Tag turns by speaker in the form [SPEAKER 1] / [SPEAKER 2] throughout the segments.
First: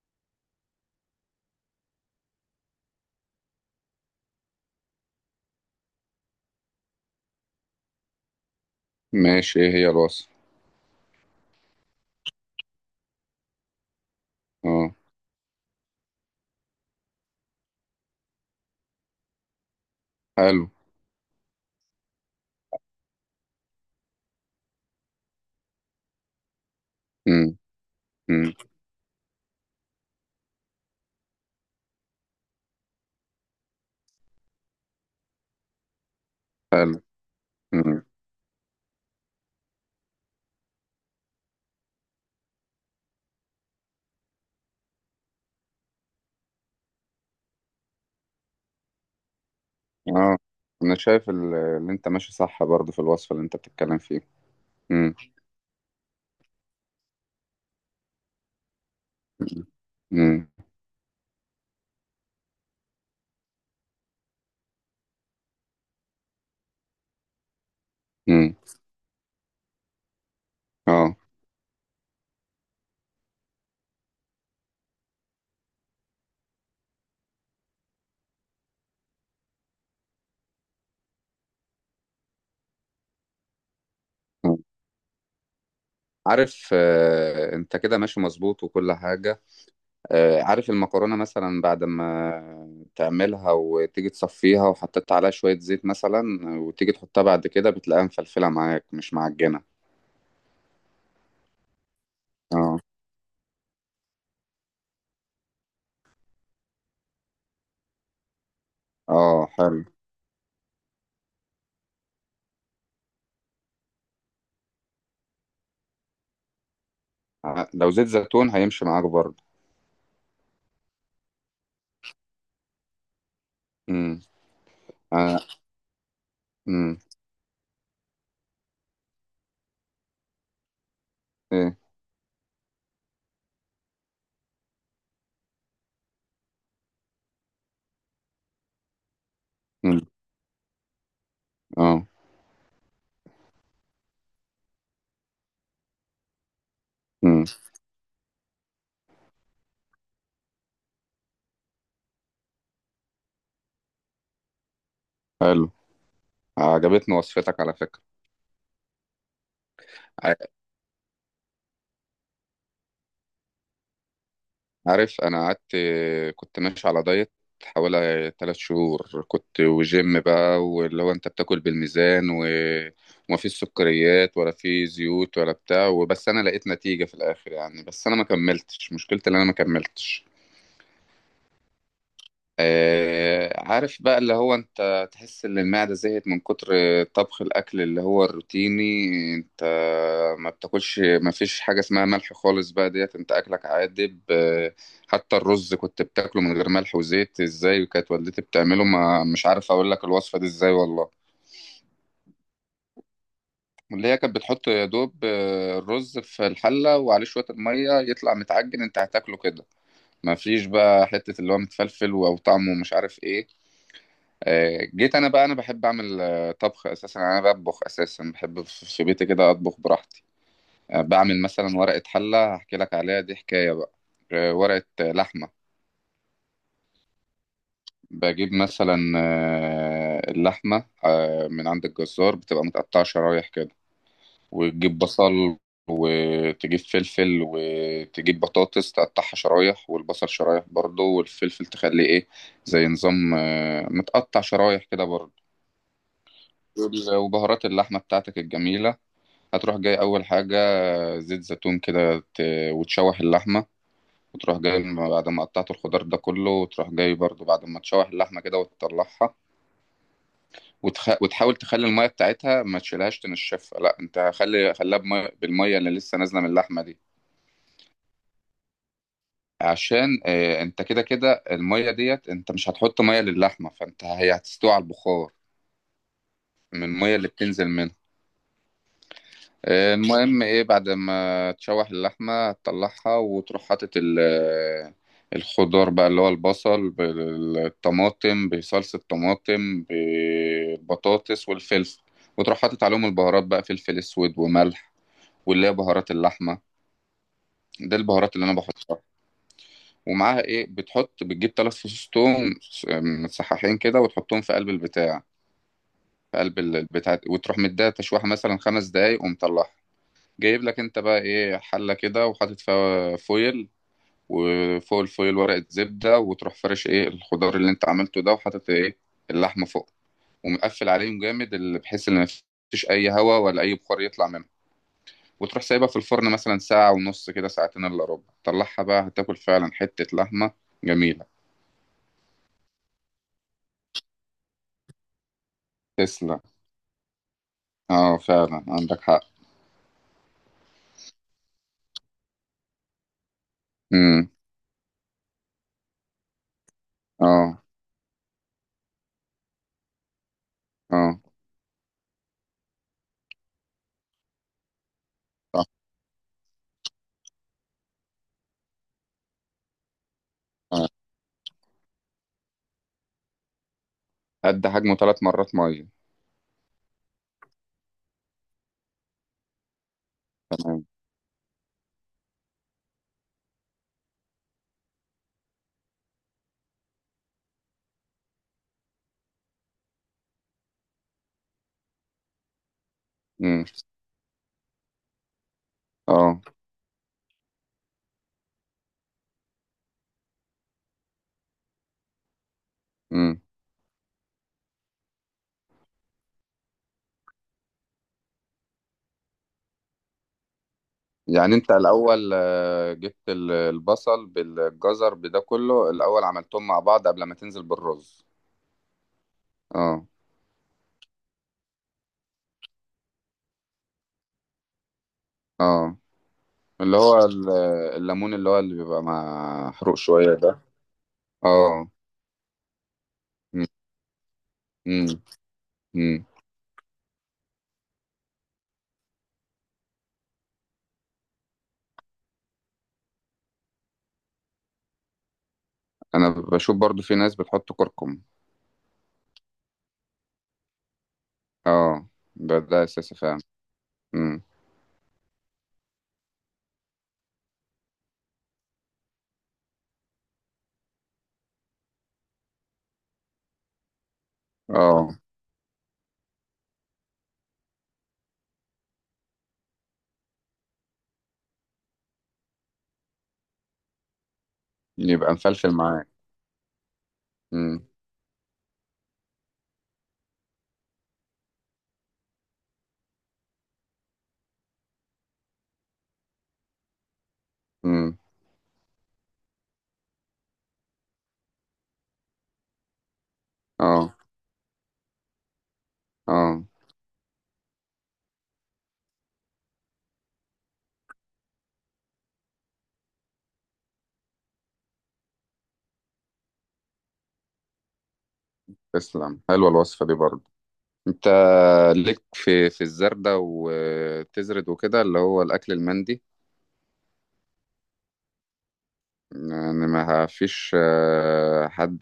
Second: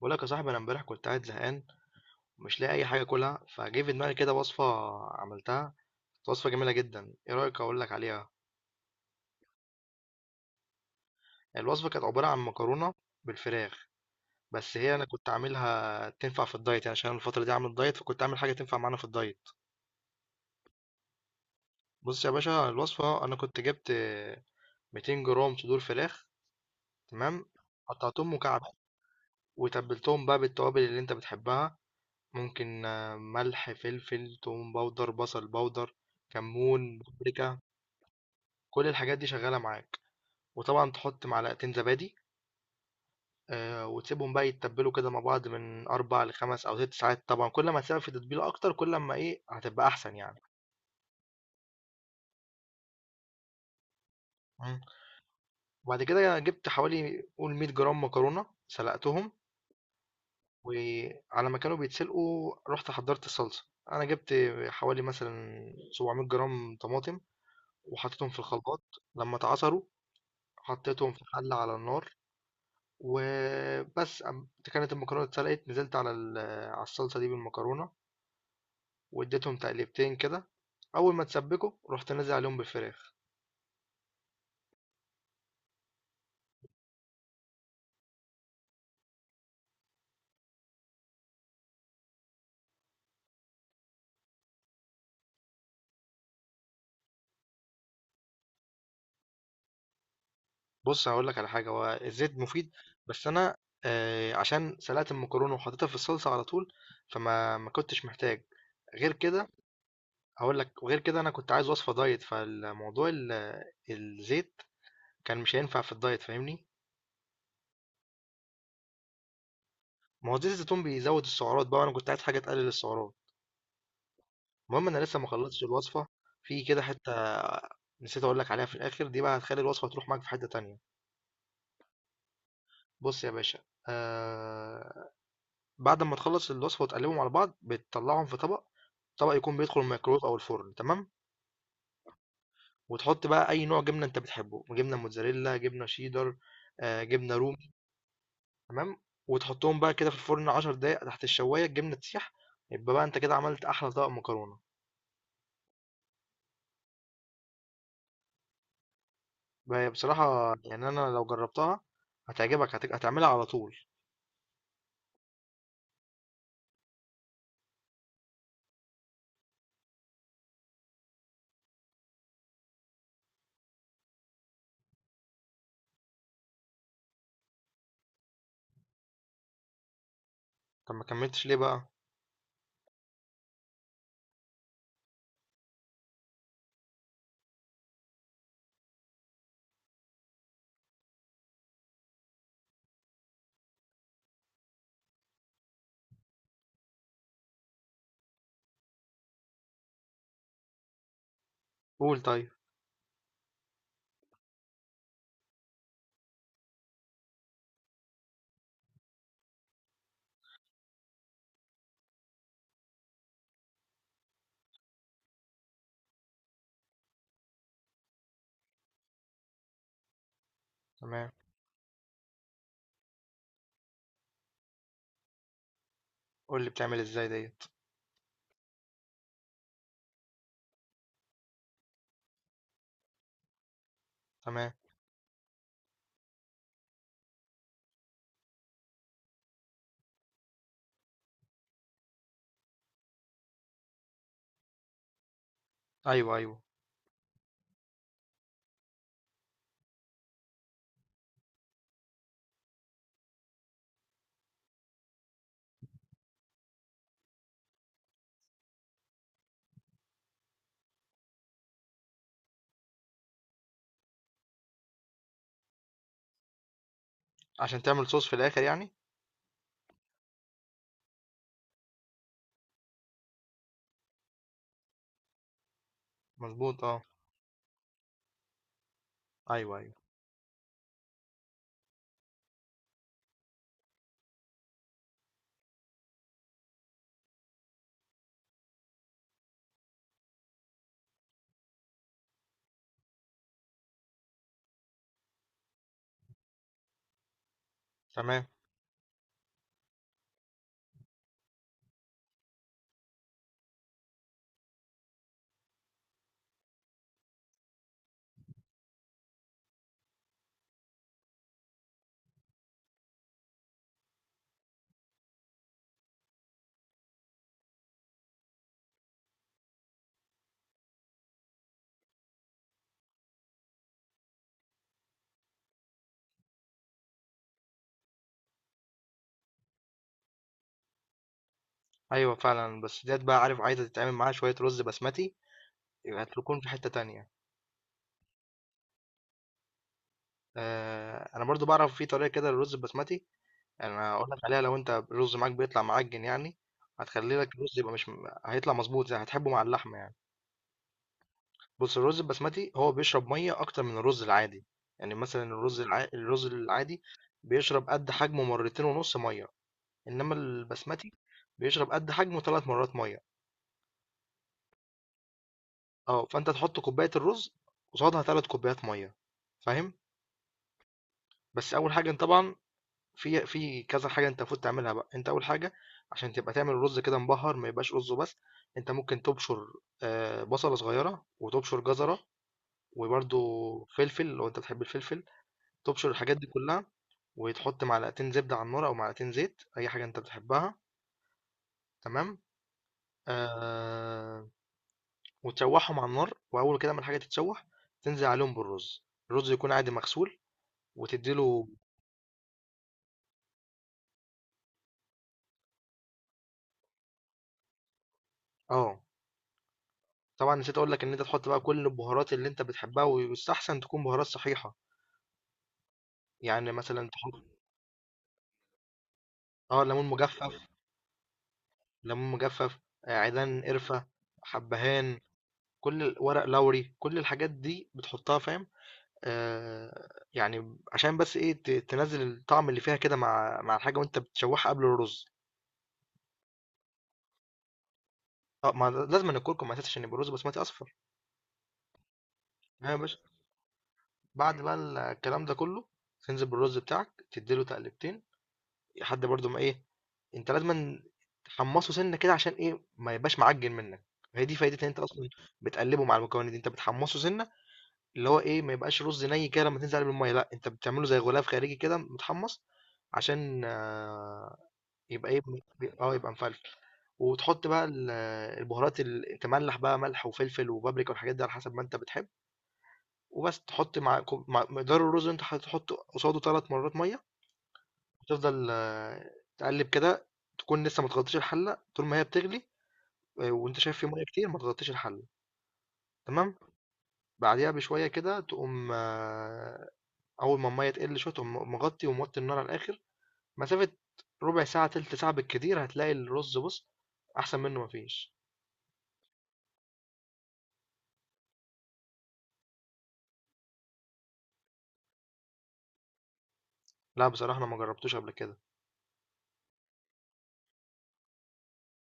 [SPEAKER 1] بقول لك يا صاحبي، انا امبارح كنت قاعد زهقان ومش لاقي اي حاجه اكلها. فجه في دماغي كده وصفه عملتها، كانت وصفه جميله جدا. ايه رايك اقول لك عليها؟
[SPEAKER 2] ماشي، ايه هي الوصفة؟
[SPEAKER 1] الوصفه كانت عباره عن مكرونه بالفراخ، بس
[SPEAKER 2] اه،
[SPEAKER 1] هي انا كنت عاملها تنفع في الدايت، يعني عشان أنا الفتره دي عامل دايت، فكنت عامل حاجه تنفع معانا في الدايت.
[SPEAKER 2] حلو.
[SPEAKER 1] بص يا باشا، الوصفه انا كنت جبت 200 جرام صدور فراخ، تمام.
[SPEAKER 2] امم.
[SPEAKER 1] قطعتهم
[SPEAKER 2] امم.
[SPEAKER 1] مكعبات وتبلتهم بقى بالتوابل اللي انت بتحبها. ممكن آه، ملح، فلفل، توم باودر، بصل باودر،
[SPEAKER 2] حلو.
[SPEAKER 1] كمون، بابريكا،
[SPEAKER 2] امم.
[SPEAKER 1] كل الحاجات دي شغالة معاك، وطبعًا تحط معلقتين زبادي. وتسيبهم بقى يتبّلوا كده مع بعض من 4 ل5 أو 6 ساعات طبعًا، كل ما تسيبها في تتبيلة أكتر، كل أمّا إيه، هتبقى أحسن
[SPEAKER 2] اه،
[SPEAKER 1] يعني.
[SPEAKER 2] انا شايف اللي انت ماشي صح برضه في الوصفة اللي انت بتتكلم فيه.
[SPEAKER 1] إمم،
[SPEAKER 2] امم.
[SPEAKER 1] وبعد كده جبت حوالي، قُل، 100 جرام مكرونة، سلقتهم،
[SPEAKER 2] امم.
[SPEAKER 1] وعلى ما كانوا بيتسلقوا رُحت حضّرت الصلصة. أنا جبت حوالي مثلًا 700 جرام طماطم وحطيتهم في
[SPEAKER 2] امم.
[SPEAKER 1] الخلاط. لمّا اتعصروا حطيتهم
[SPEAKER 2] اه.
[SPEAKER 1] في حلة على النار، وبس أم- كانت المكرونة اتسلقت، نزلت على الصلصة دي بالمكرونة، واديتهم تقليبتين كده. أول ما تسبكوا رحت نازل عليهم بالفراخ.
[SPEAKER 2] آه. عارف، انت كده ماشي مظبوط وكل حاجة. عارف المكرونة مثلا بعد ما تعملها وتيجي تصفيها وحطيت عليها شوية زيت مثلا، وتيجي تحطها بعد كده بتلاقيها مفلفلة معاك مش معجنة.
[SPEAKER 1] بص، هقول لك على حاجة، هو الزيت مفيد،
[SPEAKER 2] اه.
[SPEAKER 1] بس أنا آه، عشان سلقت المكرونة وحطيتها في الصلصة على طول، فما ما كنتش محتاج غير
[SPEAKER 2] اه،
[SPEAKER 1] كده.
[SPEAKER 2] حلو.
[SPEAKER 1] هقول لك، وغير كده أنا كنت عايز وصفة دايت، الزيت كان مش هينفع في الدايت، فاهمني؟
[SPEAKER 2] لو زيت زيتون هيمشي معاك برضه.
[SPEAKER 1] ما هو زيت الزيتون بيزود السعرات بقى، وأنا كنت عايز حاجة تقلل السعرات.
[SPEAKER 2] امم.
[SPEAKER 1] المهم، انا لسه ما خلصتش الوصفه، في كده
[SPEAKER 2] امم.
[SPEAKER 1] حته نسيت اقول لك عليها في الاخر، دي بقى هتخلي الوصفه تروح معاك في حته تانية.
[SPEAKER 2] ايه.
[SPEAKER 1] بص يا باشا، آه، بعد ما تخلص الوصفه وتقلبهم على بعض، بتطلعهم في طبق، طبق يكون بيدخل
[SPEAKER 2] مم.
[SPEAKER 1] الميكرويف او الفرن، تمام؟
[SPEAKER 2] اه.
[SPEAKER 1] وتحط بقى اي نوع جبنه انت بتحبه، جبنه موتزاريلا، جبنه شيدر، آه، جبنه
[SPEAKER 2] امم.
[SPEAKER 1] رومي، تمام. وتحطهم بقى كده في الفرن 10 دقايق تحت الشوايه، الجبنه تسيح، يبقى بقى انت كده عملت احلى طبق مكرونه.
[SPEAKER 2] حلو. عجبتني وصفتك على فكرة.
[SPEAKER 1] بقى
[SPEAKER 2] ع-
[SPEAKER 1] بصراحه يعني، انا لو جربتها هتعجبك، هتعملها على طول.
[SPEAKER 2] عارف انا قعدت كنت ماشي على دايت حوالي 3 شهور، كنت وجيم بقى، واللي هو انت بتاكل بالميزان وما فيش سكريات ولا في زيوت ولا بتاع وبس، انا لقيت نتيجة في الاخر يعني، بس انا ما كملتش، مشكلتي ان انا ما كملتش.
[SPEAKER 1] طب ما كمّلتش ليه بقى؟
[SPEAKER 2] عارف بقى اللي هو انت تحس ان المعدة زهقت من كتر طبخ الاكل اللي هو الروتيني، انت ما بتاكلش، ما فيش حاجة اسمها ملح خالص بقى، ديت انت اكلك عادب. حتى الرز كنت بتاكله من غير ملح وزيت، ازاي كانت والدتي بتعمله؟ ما مش عارف اقول لك الوصفة دي ازاي والله.
[SPEAKER 1] قُل، طيب،
[SPEAKER 2] اللي هي كانت بتحط يا دوب، الرز في الحلة وعليه شوية المية يطلع متعجن، انت هتاكله كده، ما فيش بقى حتة اللي هو متفلفل او طعمه مش عارف ايه. جيت انا بقى، انا بحب اعمل، طبخ اساسا، يعني انا بطبخ اساسا، بحب في بيتي كده اطبخ براحتي.
[SPEAKER 1] تمام.
[SPEAKER 2] بعمل مثلا ورقة حلة، هحكي لك عليها دي حكاية بقى. ورقة، لحمة.
[SPEAKER 1] قُل لي بتعمل إزاي ديّة،
[SPEAKER 2] بجيب مثلا، اللحمة، من عند الجزار بتبقى متقطعة شرايح كده،
[SPEAKER 1] تمام.
[SPEAKER 2] وتجيب بصل، وتجيب فلفل، وتجيب بطاطس، تقطعها شرايح والبصل شرايح برضه، والفلفل تخليه ايه، زي نظام، متقطع شرايح كده برضه.
[SPEAKER 1] أيوه، أيوه،
[SPEAKER 2] وبهارات اللحمة بتاعتك الجميلة هتروح جاي أول حاجة، زيت زيتون كده، وتشوح اللحمة. وتروح جاي بعد ما قطعت الخضار ده كله، وتروح جاي برضو بعد ما تشوح اللحمة كده وتطلعها. وتحاول تخلي المية بتاعتها، ما تشيلهاش، تنشفها لا، انت خليها بالمية اللي لسه نازلة من اللحمة دي.
[SPEAKER 1] عشان تعمل صوص في الآخر يعني؟
[SPEAKER 2] عشان انت كده المية ديت انت مش هتحط مية للحمة، فانت هي هتستوي على البخار
[SPEAKER 1] مضبوط
[SPEAKER 2] من
[SPEAKER 1] آه،
[SPEAKER 2] المية اللي بتنزل منها.
[SPEAKER 1] أيوه، أيوه،
[SPEAKER 2] المهم ايه، بعد ما تشوح اللحمة تطلعها، وتروح حاطط الخضار بقى، اللي هو البصل بالطماطم بصلصة طماطم بالبطاطس والفلفل، وتروح حاطط عليهم البهارات بقى، فلفل اسود وملح واللي هي بهارات اللحمة، ده البهارات اللي
[SPEAKER 1] تمام.
[SPEAKER 2] انا بحطها. ومعاها ايه، بتجيب 3 فصوص توم متصححين كده، وتحطهم في قلب البتاع، في قلب البتاع، وتروح مديها تشويحة مثلا 5 دقايق ومطلعها. جايب لك انت بقى ايه حله كده، وحاطط فيها فويل، وفوق الفويل ورقه زبده، وتروح فرش ايه الخضار اللي انت عملته ده، وحاطط ايه اللحمه فوق، ومقفل عليهم جامد اللي بحيث ان مفيش اي هواء ولا اي بخار يطلع منها، وتروح سايبها في الفرن مثلا ساعه ونص كده، ساعتين الا ربع، طلعها بقى، هتاكل فعلا حته لحمه جميله.
[SPEAKER 1] أيوه فعلًا، بس ديّة بقى، عارف، عايزة تتعمل معاها شوية رُز بسمتي، يبقى
[SPEAKER 2] تسلم.
[SPEAKER 1] هتكون في حتّة تانية.
[SPEAKER 2] اه، فعلا عندك حق.
[SPEAKER 1] أنا برضه باعرف في طريقة كده للرُز البسمتي، أنا
[SPEAKER 2] امم.
[SPEAKER 1] هاقول لك عليها. لو أنت الرُز معاك بيطلع معجِّن يعني، هتخلّي لك
[SPEAKER 2] اه.
[SPEAKER 1] الرُز يبقى مش هيطلع مضبوط زي هتحبه مع اللحمة يعني.
[SPEAKER 2] اه،
[SPEAKER 1] بُص، الرز البسمتي هو بيشرب مَيّة أكتر من الرز العادي، يعني مثلًا
[SPEAKER 2] صح.
[SPEAKER 1] الرز العادي بيشرب قد حجمه مرتين ونُص مَيّة، إنّما
[SPEAKER 2] آه.
[SPEAKER 1] البسمتي بيشرب قد حجمه 3 مرّات مَيّة.
[SPEAKER 2] قد حجمه 3 مرات ميه.
[SPEAKER 1] آه، فأنت تحُط كوباية الرز قصادها 3 كوبايات مَيّة، فاهم؟
[SPEAKER 2] تمام.
[SPEAKER 1] بس أول حاجة أنت طبعًا، في كذا حاجة أنت المفروض تعملها بقى. أنت أول حاجة، عشان تبقى تعمل الرز كده مبهّر، ما يبقاش رُز وبس، أنت ممكن تبشُر بصلة صغيّرة، وتبشُر جزرة، وبرضه
[SPEAKER 2] امم.
[SPEAKER 1] فلفل لو أنت بتحب الفلفل. تبشر الحاجات
[SPEAKER 2] اه.
[SPEAKER 1] دي كلها، وتحط معلقتين زبدة على النار أو معلقتين زيت، أي حاجة أنت بتحبها، تمام.
[SPEAKER 2] امم.
[SPEAKER 1] آه، وتشوحهم على النار، وأول كده ما الحاجة تتشوح، تنزل عليهم بالرز، الرز يكون عادي مغسول،
[SPEAKER 2] يعني
[SPEAKER 1] وتديله.
[SPEAKER 2] انت الاول، جبت البصل بالجزر بده كله الاول عملتهم مع بعض قبل ما تنزل بالرز؟
[SPEAKER 1] اه،
[SPEAKER 2] اه.
[SPEAKER 1] طبعا نسيت أقول لك إن أنت تحط بقى كل البهارات اللي أنت بتحبها، ويستحسن تكون بهارات صحيحة.
[SPEAKER 2] اه،
[SPEAKER 1] يعني
[SPEAKER 2] اللي
[SPEAKER 1] مثلا
[SPEAKER 2] هو
[SPEAKER 1] تحط
[SPEAKER 2] الليمون اللي هو اللي بيبقى
[SPEAKER 1] اه،
[SPEAKER 2] محروق
[SPEAKER 1] ليمون
[SPEAKER 2] شوية
[SPEAKER 1] مجفف،
[SPEAKER 2] ده. اه.
[SPEAKER 1] ليمون مجفف، آه، عيدان
[SPEAKER 2] مم،
[SPEAKER 1] قرفة،
[SPEAKER 2] مم،
[SPEAKER 1] حبهان،
[SPEAKER 2] مم.
[SPEAKER 1] ورق لوري، كل الحاجات دي بتحطها، فاهم؟ آآ، يعني عشان بس إيه، تنزّل الطعم اللي فيها كده، مع الحاجة وأنت بتشوّحها قبل الرز.
[SPEAKER 2] انا بشوف برضو في ناس بتحط كركم.
[SPEAKER 1] آه، ما لازمًا الكركم أساسي عشان يبقى الرز بسمتي أصفر.
[SPEAKER 2] اه، ده
[SPEAKER 1] تمام يا
[SPEAKER 2] اساسي
[SPEAKER 1] باشا.
[SPEAKER 2] فعلا. مم.
[SPEAKER 1] بعد بقى الكلام ده كلّه، تنزل بالرز بتاعك، تدّي له تقلبتين، لحد برضه ما إيه، أنت لازمًا تحمّصه سِنّة كده، عشان إيه، ما يبقاش معجّن منّك. هي دي فايدة إن أنت
[SPEAKER 2] اه،
[SPEAKER 1] أصلًا بتقلّبه مع المكونات دي، أنت بتحمّصه سِنّة، اللي هو إيه، ما يبقاش رز نَي كده لمّا تنزل عليه بالمَيّة، لأ، أنت بتعمله زي غلاف خارجي كده متحمّص، عشان آه، يبقى
[SPEAKER 2] يبقى
[SPEAKER 1] ايه،
[SPEAKER 2] مفلفل معاك.
[SPEAKER 1] يبقى مفلفل. وتحط بقى
[SPEAKER 2] مم،
[SPEAKER 1] البهارات، اللي تملح بقى، ملح وفلفل وبابريكا والحاجات دي على حسب ما انت بتحب. وبس تحط مع، مع مقدار الرز اللي انت هتحط قصاده ثلاث مرات ميه.
[SPEAKER 2] مم.
[SPEAKER 1] وتفضل آه، تقلب كده، تكون لسه ما تغطيش الحله طول ما هي بتغلي. آه، وانت شايف في
[SPEAKER 2] اه.
[SPEAKER 1] ميه كتير، ما تغطيش الحله، تمام.
[SPEAKER 2] اه،
[SPEAKER 1] بعديها بشويه كده تقوم آه، اول ما الميه تقل شويه تقوم مغطي، وموطي النار على الاخر، مسافه ربع ساعه تلت ساعه بالكتير، هتلاقي الرز، بص، احسن منه مفيش.
[SPEAKER 2] تسلم، حلوة الوصفة دي برضو. انت ليك في الزردة وتزرد وكده اللي هو الاكل المندي؟
[SPEAKER 1] لأ بصراحة أنا ما جرّبتوش قبل كده.
[SPEAKER 2] يعني ما فيش، حد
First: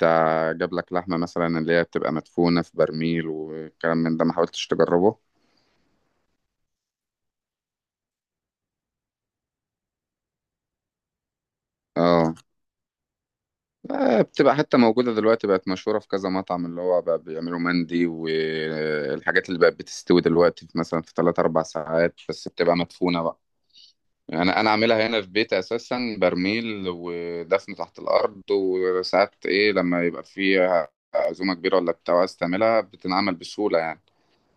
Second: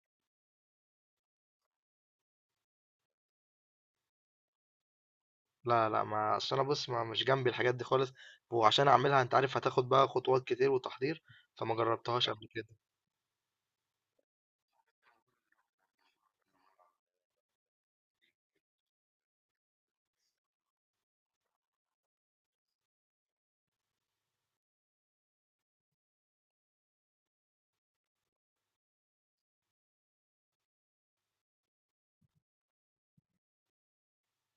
[SPEAKER 2] جاب لك لحمة مثلا اللي هي بتبقى مدفونة في برميل والكلام من ده، ما حاولتش تجربه؟
[SPEAKER 1] لا، لأ، ما أصل أنا بُص، ما مش جنبي الحاجات دي خالص، وعشان أعملها أنت عارف هتاخد بقى خطوات كتير وتحضير، فما جرّبتهاش
[SPEAKER 2] اه.
[SPEAKER 1] قبل كده.
[SPEAKER 2] بتبقى حتى موجودة دلوقتي، بقت مشهورة في كذا مطعم اللي هو بقى بيعملوا مندي، والحاجات اللي بقت بتستوي دلوقتي في مثلا في 3 4 ساعات بس، بتبقى مدفونة بقى. انا عاملها هنا في بيتي اساسا برميل ودفن تحت الارض، وساعات ايه لما يبقى فيها عزومه كبيره ولا بتاع عايز تعملها، بتنعمل بسهوله يعني،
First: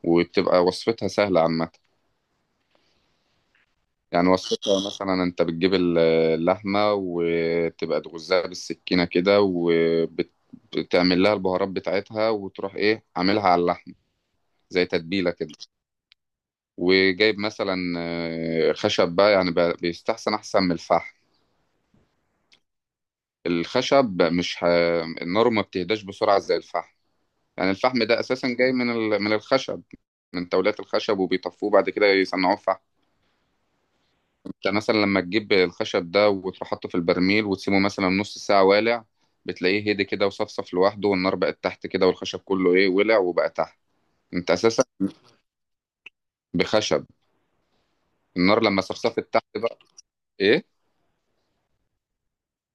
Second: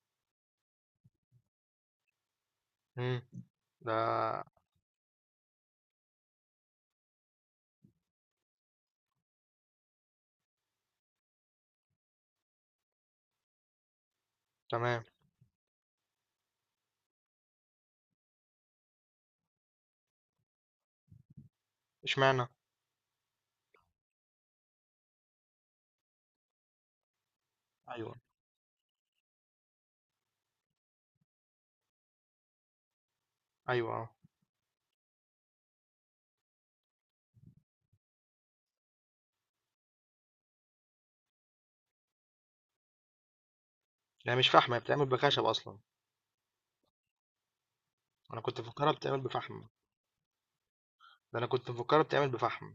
[SPEAKER 2] وبتبقى وصفتها سهله عامه.
[SPEAKER 1] إمم، ده
[SPEAKER 2] يعني وصفتها مثلا، انت بتجيب اللحمه وتبقى تغزها بالسكينه كده، وبتعمل لها البهارات بتاعتها، وتروح ايه عاملها على اللحمه زي
[SPEAKER 1] تمام.
[SPEAKER 2] تتبيله كده. وجايب مثلا، خشب بقى، يعني بيستحسن احسن من الفحم.
[SPEAKER 1] إشمعنى؟
[SPEAKER 2] الخشب مش ه... النار ما بتهداش بسرعة زي الفحم، يعني الفحم
[SPEAKER 1] أيوه،
[SPEAKER 2] ده أساسا جاي من من الخشب، من تولات الخشب، وبيطفوه بعد كده يصنعوه فحم.
[SPEAKER 1] أيوه آه،
[SPEAKER 2] انت مثلا لما تجيب الخشب ده وتروح حاطه في البرميل وتسيبه مثلا نص ساعة والع، بتلاقيه هدي كده وصفصف لوحده، والنار بقت تحت كده، والخشب كله ايه ولع وبقى تحت.
[SPEAKER 1] هي مش
[SPEAKER 2] انت
[SPEAKER 1] فحم، هي
[SPEAKER 2] أساسا
[SPEAKER 1] بتتعمل بخشب أصلًا.
[SPEAKER 2] بخشب،
[SPEAKER 1] أنا كنت
[SPEAKER 2] النار لما
[SPEAKER 1] مفكّرها بتتعمل
[SPEAKER 2] صفصفت تحت
[SPEAKER 1] بفحم.
[SPEAKER 2] بقى. ايه.
[SPEAKER 1] ده أنا كنت مفكّرها بتتعمل بفحم.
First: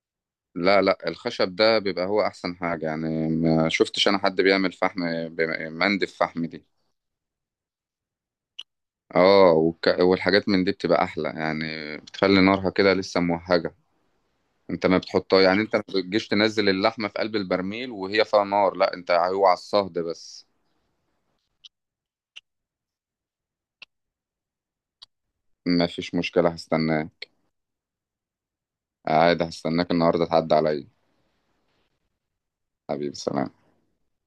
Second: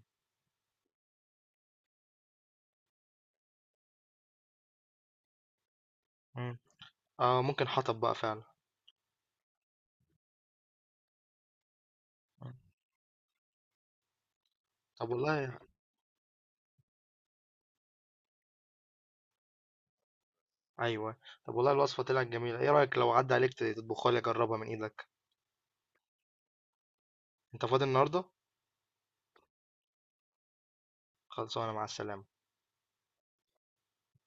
[SPEAKER 2] لا لا، الخشب ده بيبقى هو أحسن حاجة، يعني ما شفتش أنا حد بيعمل فحم مندف فحم
[SPEAKER 1] إمم،
[SPEAKER 2] دي.
[SPEAKER 1] آه، ممكن حطب بقى فعلًا.
[SPEAKER 2] اه، والحاجات من دي بتبقى احلى يعني، بتخلي
[SPEAKER 1] إمم،
[SPEAKER 2] نارها كده لسه موهجه. انت ما
[SPEAKER 1] طب
[SPEAKER 2] بتحطها،
[SPEAKER 1] والله،
[SPEAKER 2] يعني انت ما بتجيش تنزل اللحمه في قلب البرميل وهي فيها نار، لا، انت هو على الصهد بس.
[SPEAKER 1] أيوه، طب والله الوصفة طلعت جميلة. إيه رأيك لو عدّى عليك تطبخها لي أجرّبها من إيدك؟
[SPEAKER 2] ما فيش مشكله، هستناه.
[SPEAKER 1] أنت فاضي النهارده؟
[SPEAKER 2] عادي، هستناك النهارده تعدي عليا.
[SPEAKER 1] خلصانة، مع السلامة.
[SPEAKER 2] حبيبي، سلام.